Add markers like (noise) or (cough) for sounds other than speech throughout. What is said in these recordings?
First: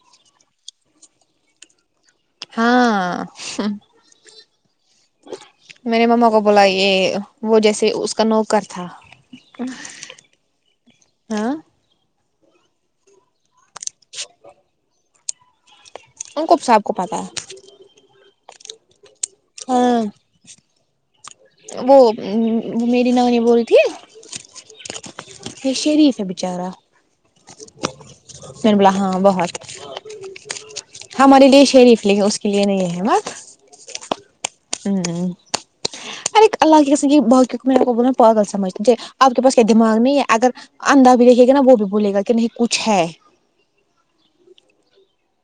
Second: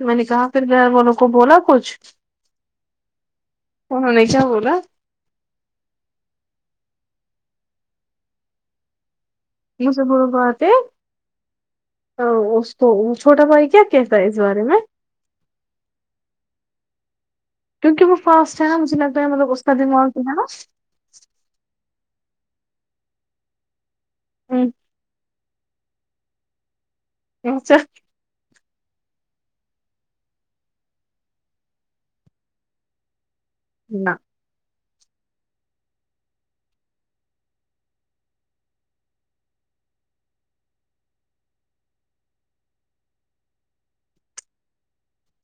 تو میں نے کہا پھر گھر والوں کو بولا کچھ ہاں انہوں نے کیا بولا میرے مما کو بولا یہ وہ جیسے اس کا نوکر تھا یہ سب بڑوں بات ہے ہاں اس کو چھوٹا بھائی کیا کہتا ہے اس بارے میں ان کو سب کو پتاہ ہے کیونکہ وہ فاسٹ ہے نا مجھے لگتا ہے مطلب اس کا ہاں دماغ جو ہے نا وہ وہ میری نانی بول رہی تھی ہوں یہ شریف ہے بچارا اچھا شرمیلا ہاں بہت ہمارے لیے شریف لیکن اس کے لیے نہیں ہے ما نہ ہم (unintelligible) ار اللہ کیس با پاگل سمجھ آپ کے پاس کیا دماغ نہیں ہے اگر اندھا بھی دیککھے گا نا وہ بھی بھولے گا کہ نہیں کچھ ہے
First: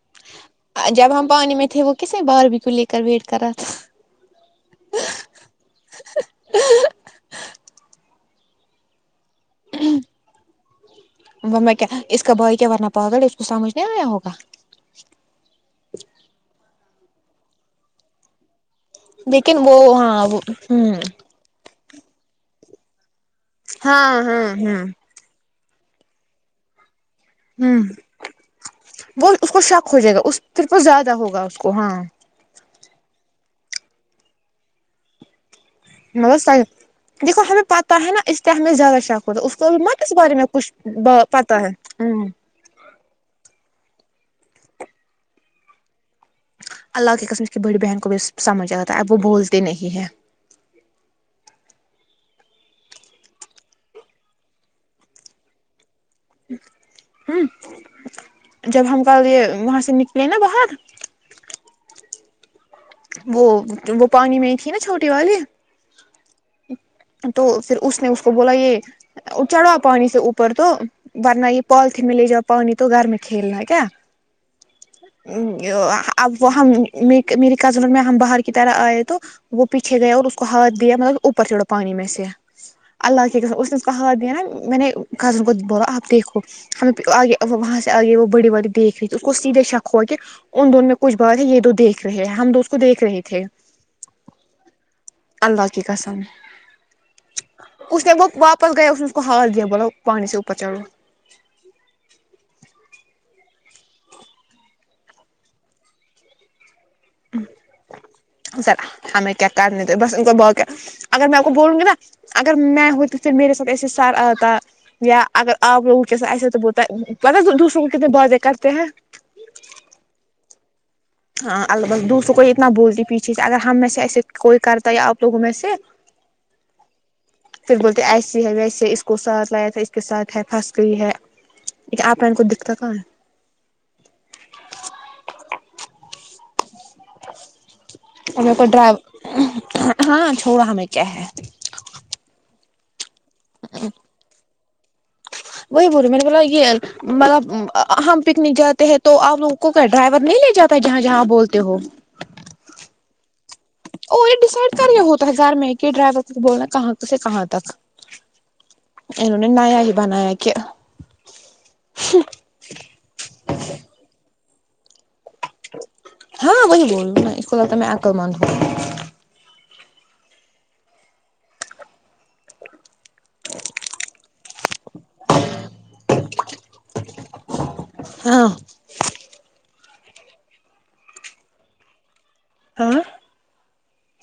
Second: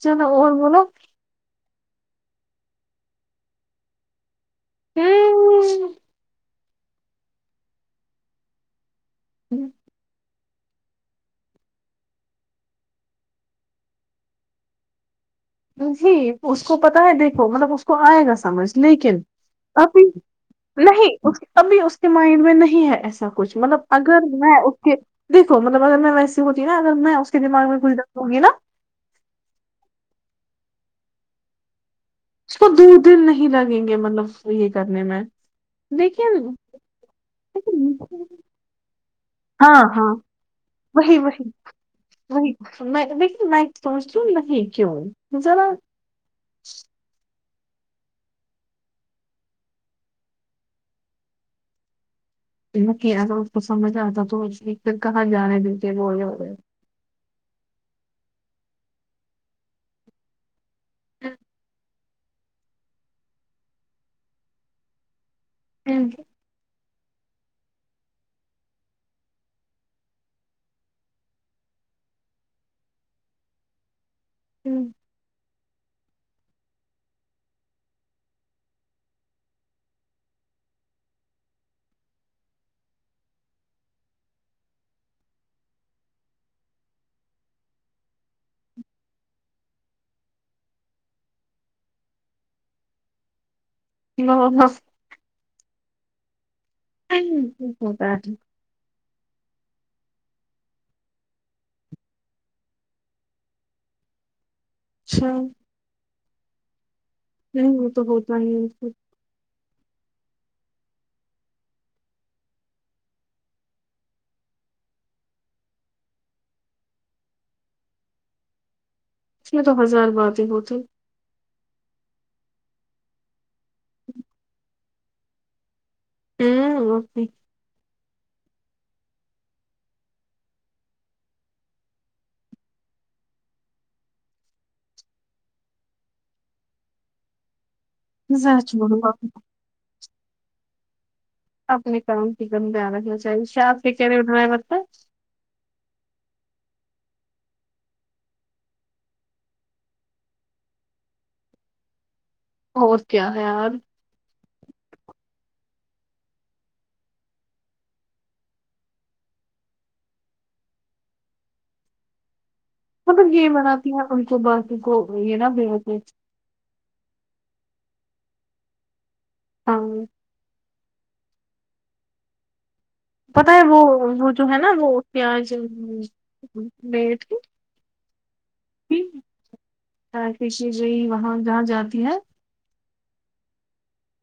چلو اور بولو جب ہم پانی میں تھے وہ کسی بارب کو لے کر ویٹ کر رہا تھا ہم وہ میں کیا اس کا بھائی کیا پاگل ہے اس کو سمجھ نہیں آیا ہوگا جی اس کو پتا ہے دیکھو مطلب اس کو آئے گا سمجھ لیکن وہ ابھی ہاں وہ ہوں نہیں ابھی اس کے مائنڈ میں نہیں ہے ایسا کچھ مطلب ہاں اگر ہاں میں اس ہاں کے دیکھو مطلب اگر میں ویسی ہوتی نا اگر میں اس کے دماغ میں ہوں کھ در ہووںی نا وہ اس کو شک ہو جائے گا اس پ کو زیادہ ہوگا اس کو ہاں اس کو دور دن نہیں لگیں گے مطلب یہ کرنے میں مطلب لیکن صحیح دیکھو ہمیں پتا ہے نا اس کیا ہمیں زیادہ شوق ہوتا اس کو ہاں مت اس ہاں بارے میں کچھ وہی وہی پتا ہے ہ وہی میں دیک میں (unintelligible) لوں نہیں کیوں ذرا اللہ کی قسم اس کی بڑی بہن کو بھی سمجھ آاتا ہے اب وہ بولتے نہیں ہیں میں کہ اگر اس کو سمجھ آتا تو پھر کہاں جانے دیتے وہول ہ جب ہم کل یہ وہاں سے نکلے نا باہر وہ وہ پانی میں ہی تھی نا چھوٹی والی ہم تو پھر اس نے اس کو بولا یہ چڑھوا پانی سے اوپر تو ورن یہ فالتین میں لے جاؤ پانی تو گھر میں کھیلنا ہے کیا (unintelligible) سل میں ہم باہر کی طرح آئے تو وہ پیچھے گئے اور اس کو ہاتھ دیا مطلب اوپر چھڑا پانی میں سے اللہ کے قسم اس نےوا دیا نا میں نے کزن کو بولا آپ دیکھو ہمیں آگے وہاں سے آگے وہ بڑی بڑی دیکھ رہی تھی اس کو سیدھے شک ہو کے ان دون میں کچھ بات ہے یہ دو دیکھ رہے ہیں ہم دو اس کو دیکھ رہے تھے ہ ہاں اللہ کی قسم اس نے ہوتا ہے۔ وہ واپ پہر گیا اس کو ہاتھ دیا پانی سے اپر چڑو اچھا نہیں وہ (unintelligible) تو ہوتا ہی ہے، اس اگر میں کو بولوں گی نا اگر میں ہئی تو پھر میرے ساتھ ایسے سار آتا یا اگر آپ لوگوں کیسا ایسے تو بولتا پتا دوسروں کو کتنے باتے کرتے ہیں چ تو ہزار باتیں ہوتے ہاں البت دوسروں کو اتنا بولتی پیچھے سے اگر ہم میں سے ایسے کوئی کرتا ہےیا آپ لوگوں میں سے ہوں اوکی پھر بولتے ایسیے ہے ویسی ہے اس کو ساتھ لایا تھا اس کے ساتھ ہے پھنس گئی ہے ل آپ نے کو دکھتا کہاں اور سچ ڈرائی بولو، ہاں چھوڑا ہمیں کیا ہے اپنے کام کی دم دان رکھنا چاہیے شاپ پ کے کہہے بنا ہے پطتا وہی بوری مینے بولا مطلب ہم پکنک جاتے ہیں تو آپ لوگوں کو کیا ڈرائیور نہیں لے جاتا جہاں جہاں بولتے ہو اور کیا ہے یار ا یہ ڈیسائڈ کری ہوتا ہے گھر میں کہ ڈرائیور کو بولنا کہاں سے کہاں تک اننوں نے نیا ہی بنایا کہ مطلب یہ بناتی ہیں ان کو باقی کو یہ نا بے ہاں وہی بول رہوں میں اس کولکتا میں آکل ماندوں ہاں پتا ہے وہ وہ جو ہے نا وہ پیاز میںٹھی ہاں شی وہاں جہاں جاتی ہے ہاں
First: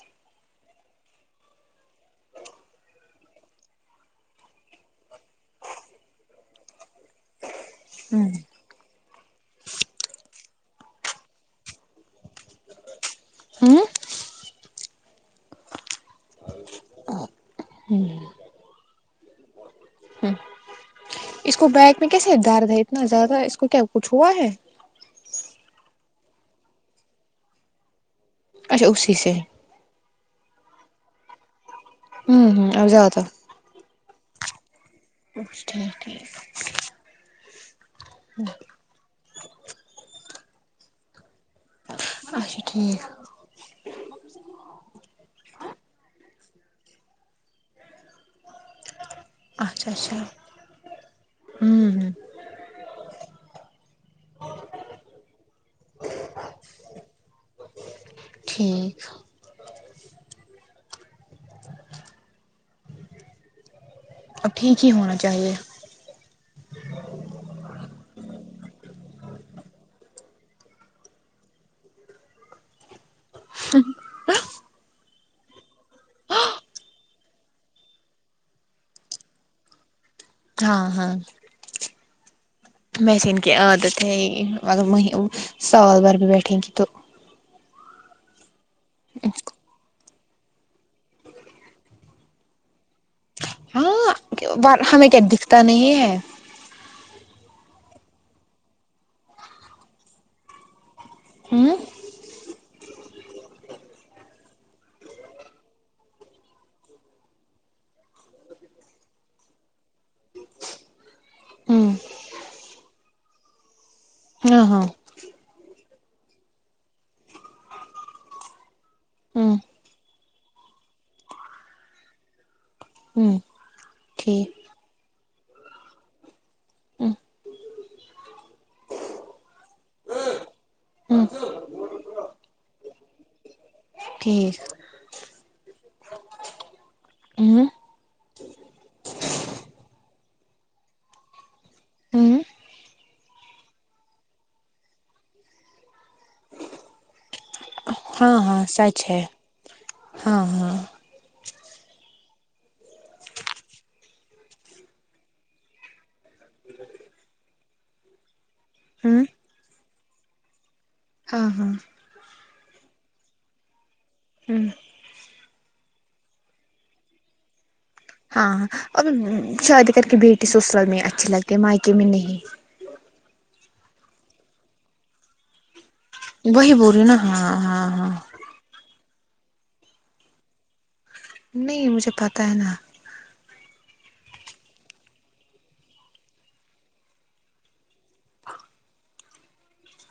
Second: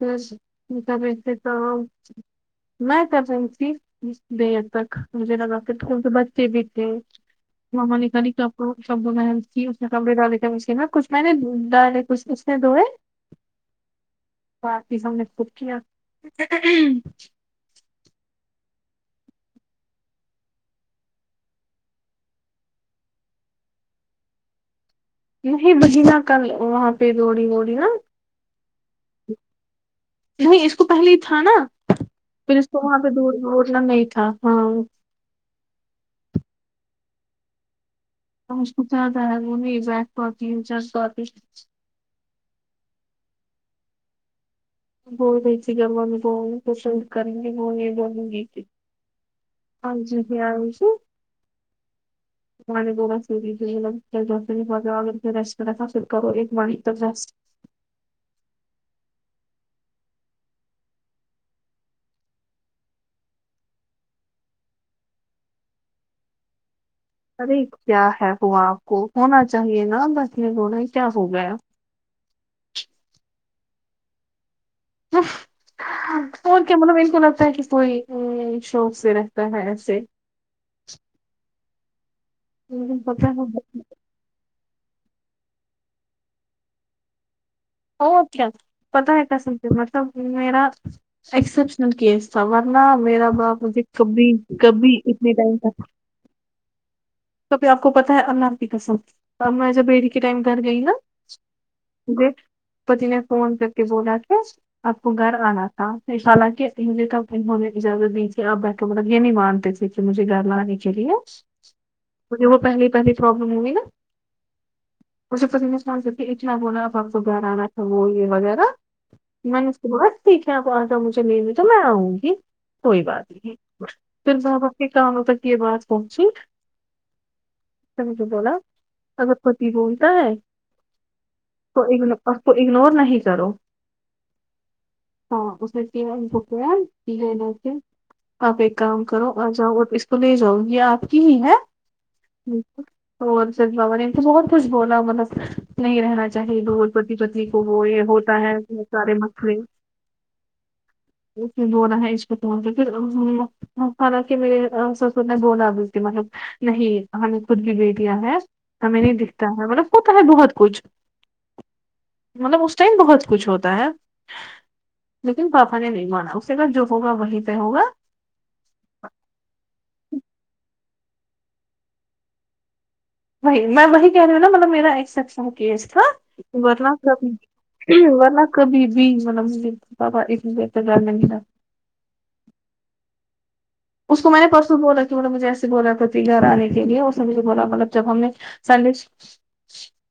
بسبتے تو نہیں تبتی بے حد تک مجھے نہگگتے تو بچے بھی تھے ما نے کری کپ کو شب محنل کی اس میں کپڑے ڈالے تھ مشین میں کچھ میں نے ڈالے کچھ سی دئے ہوں بقی ہم نے خود کیا ہ اس کو بیگ میں کیسے درد ہے اتنا زیادہ اس کو کیا کچھ ہوا ہے نہیں بہ نا کل وہاں پہ دوڑی دوڑی نا اچھا اسی سے نہیں اس کو پہلے ہی تھا نا ہوں پھر اس ہوں کو اب وہاں زیادہ پہور دوڑنا نہیں تھا ہاں اچ ٹھیک ٹھیک کتاتا نہیں بٹ کرتی اچھا ٹھیک (unintelligible) پسند کریں گی وہ یہ بولوں گی کہ اچھا ہاں اچھا جی ج آی سے ہوں ہ انی دون ریسٹ کرھر کرو ایک مانی ج ٹھیک اب ٹھیک ہی ہونا چاہیے ارے کیا ہے وہ آپ کو ہونا چاہیے نا بس یہ رونا کیا ہو گیا ہ اور کیا مطلب ان کو لگتا ہے کہ کوئی شوق سے رہتا ہے ایسے ہاں ہاں لیکن میں پتہ سین کے ہے آ مگر مہی سال بھر بھی بیٹھے کہ تو اور اچ کیا پتا ہے کا سم مطلب میرا ایکسپشنل کیس تھا ورنہ میرا باپج کبھی ہاں کبھی ہمیں کیا اتنے ٹائم دکھتا تک نہیں ہے توبھر آپ کو پتا ہے اللہ حافی کا سبھ میں جب بیڑی کے ٹائم گھر گئی نا ہاں مے پتی نے فون کر کے بولا تھا آپ کو گھر آنا تھا حالانکہجھے تب انہوں نے اجازت دی تھی آپ بٹ کے مطلب یہ نہیں مانتے تھے مجھے گھر لانے کے لیے ہاں مجھے وہ پہلی پہلی پروابلم ہوئی نا ہاں ہاں مجھے پت نہیں سمج ستے اتنا بونا ب تو گھرانا تھا وہ یہ وغیرہ ہوں میں نے اس کے بعد سیکھ ہے آپ آگ مجھے لے ہوئی تو میں آؤں گی کوئی بات ہوں نہیں پھر ٹھیک ماں باپ کے کاموں تک یہ بات پہنچی اچھا مجھے بولا اگر پتی بولتا ہے ہوں آ کو اگنور نہیں کرو ٹھیک ہاں اس میں (inaudible) ہوں آپ ایک کام کرو آ جاؤ اور اس کو لے جاؤں گی آپ کی ہی ہے ہوں اور سد بابا نے تو بہت کچھ بولا مطلب نہیں رہنا چاہیے دور پتی پتنی کو وہ یہ ہاں ہوتا ہے ہاں سچ سارے ہے مسلے ہاں ہاں پھر دو رہا ہے عشق سے پھر اماآ ہ حالک میرری سسور نے بولا ابھی کی مطلب نہیں ہمیں خود بھی بی دیا ہے ہمیں نہیں ہوں دکھتا ہے مطلب ہوتا ہے بہت کچھ ہاں ہاں مطلب اس ٹائم بہت کچھ ہوتا ہے ہوں لیکن پاپا نے نہیں مانا اس نے کہا جو ہوگا وہی پہ ہوگا ہاں ہاں ا شادی کر کے بیٹی سسرال میں اچھی لگتی مائکے میں نہیں وہی میں وہی کہہ رہی ہوں نا مطلب میرا ایکسپشن کیس تھا وہی ورنہ بول رہی ہو نا ہاں ہاں ہاں کبھی (inaudible) نہیں مجھے پتاہ ہے نا اس کو میں نے پرس بولا کہ بولے مجھے ایسے بولا توھی گھر آنے کے لیے اس نے مجھے بولا مطلب جب ہم نے سندش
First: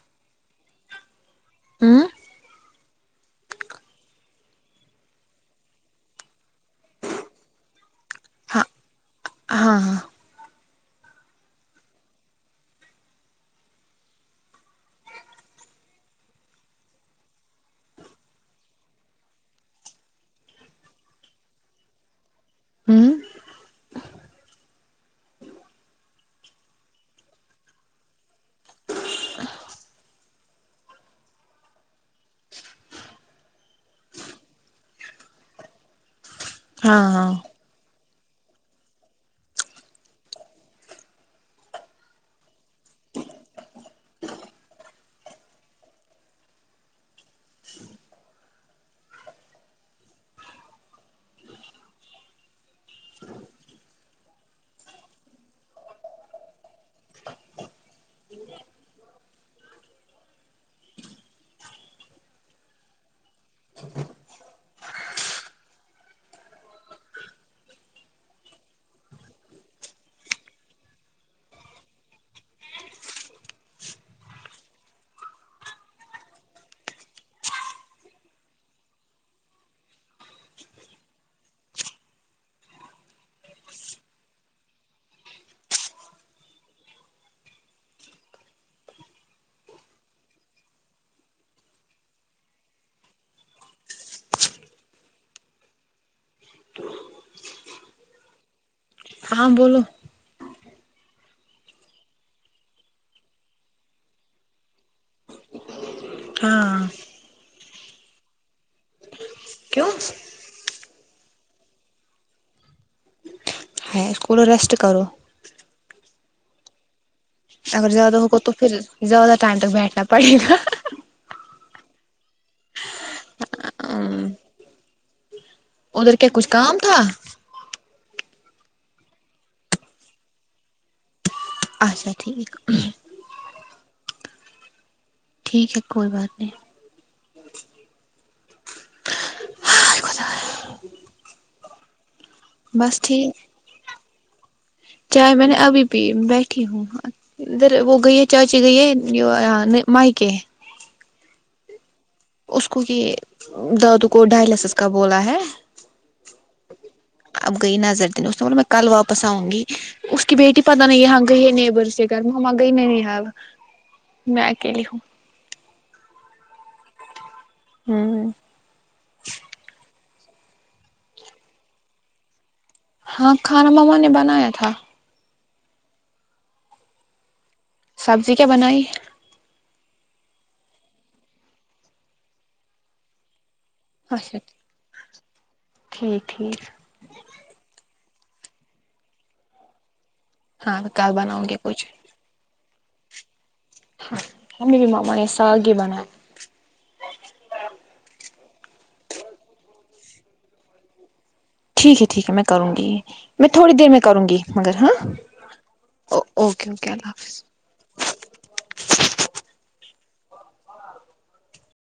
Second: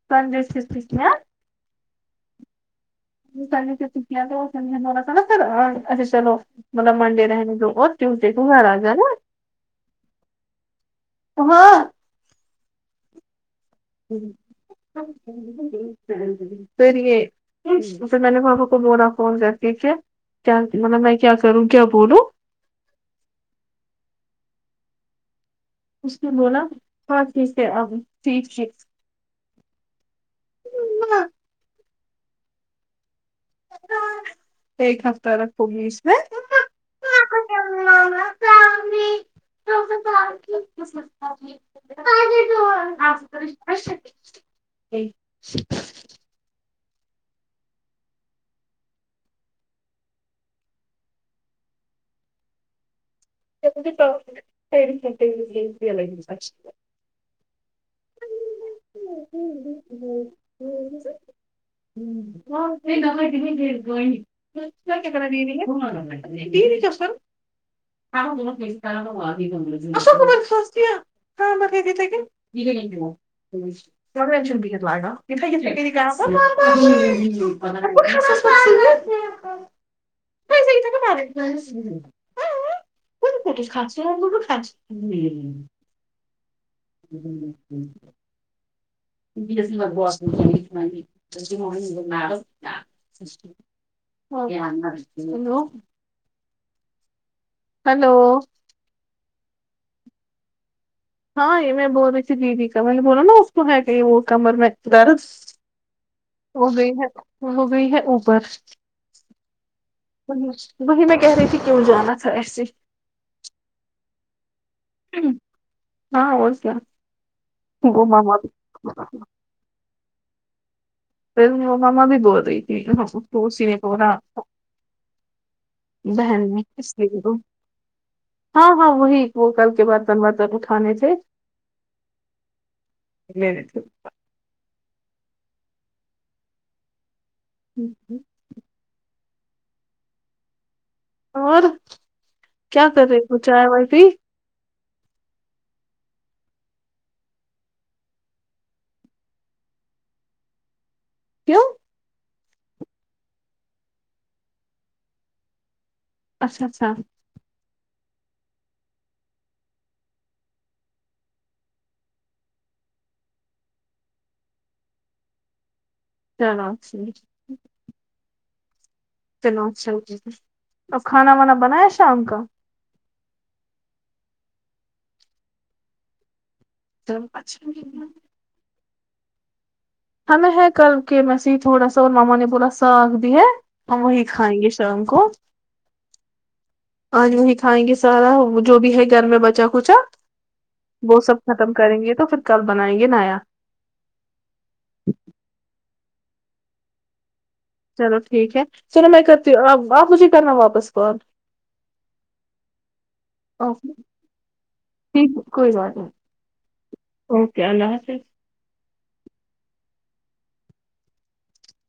سندیش کس نے ہوں (unintelligible) چلو مطلب منڈے رہنے دو اور ٹیوزڈے کو ہاں گھر آ جا نا ہاں ہاں ہاں (unintelligible) پھر یہ میں نے بابا کو بولا کے فون کرکے پھر کیا مطلب میں کیا کروں کیا بولوں ہوں اس نے بولا ہاں ٹھیک ہے ابھی ٹھیک ٹھیک ہے ایک ہفتہ رکھو گی اس میں ہاں ہاں (inaudible) (inaudible) (inaudible) (unintelligible) پھر گئ (unintelligible) (unintelligible) (unintelligible) (unintelligible) (unintelligible) (unintelligible) (unintelligible) ہ ہ (unintelligible) ہلو ہلو ہاں بولو ہاں یہ میں بول رہی تھی جی جی کاممیں نے بولا نا اس تو ہے کہ یہ وہ کمر میں در وہ ہاں گئی ہے وہ گئی ہے اوپر کیوں وہی وہی میں کہہ رہی تھی کیوں جانا تھا ایسے ہیں توڑا ریسٹ کرو ہمم ہاں اور کیا اگر وہ زیادہ ہوگا ماما تو پھر زیادہ ٹائم تک بیٹھنا پڑے گا (unintelligible) ادھر کیا بہن کچھ میں کام تھا (unintelligible) ہاں ہاں وہی وہ کل کے برتن ورتن اٹھانے تھے اچھا ٹھیک میرے تہے اوپر ٹھیک ہے کوئی بات نہیں ہوں ہوں اور کیا بس کر رہے ٹھیک ہو چائے وائے پی چائے میں نے ابھی بھی بیٹھی ہوں ادھر وہ گئی ہے چاچی گئی ہے مائکے کیوں اس کو کہ دادو کو ڈائلسس کا بولا ہے اچھا اچھا اب گئی نظر دنے اس کو بولا میں کل واپس آوں گی اس کی بیٹی پتہ نہیں یہاں گئی ہے نیبر کے گھر میں ہماں گئی نہیںاں میں اکیلی ہوں (unintelligible) ہوں ہوں اور کھانا وانا بنایا شام کا ہاں کھانا مما نے بنایا تھا (unintelligible) سبزی کیا بنائی ہے ہمیں ہے کل کے و سے ہی تھوڑا سا اور ماما نے پورا ساگ دی ہے ہم وہی اچھا کھائیں گے شام کو ٹھیک ٹھیک اج وہی کھائیں گے سارا جو بھی ہے گھر میں بچا کچا ہاں کل وہ سب بناؤں گے ختم کچھ کریں گے تو پھر کل بنائیں گے نایا ہاں ہم بھی مما نے ساگ ہی بنایا چلو ٹھیک ہے چلو میں کرتی ہوں اپ مجھے کرنا واپس کال ٹھیک ہے ٹھیک ہے میں کروں گی میں تھوڑی دیر میں کروں گی مگر ہاں ٹھیک کوئی بات نہیں او اوکے اوکے اللہ حافظ اوکے اللہ حافظ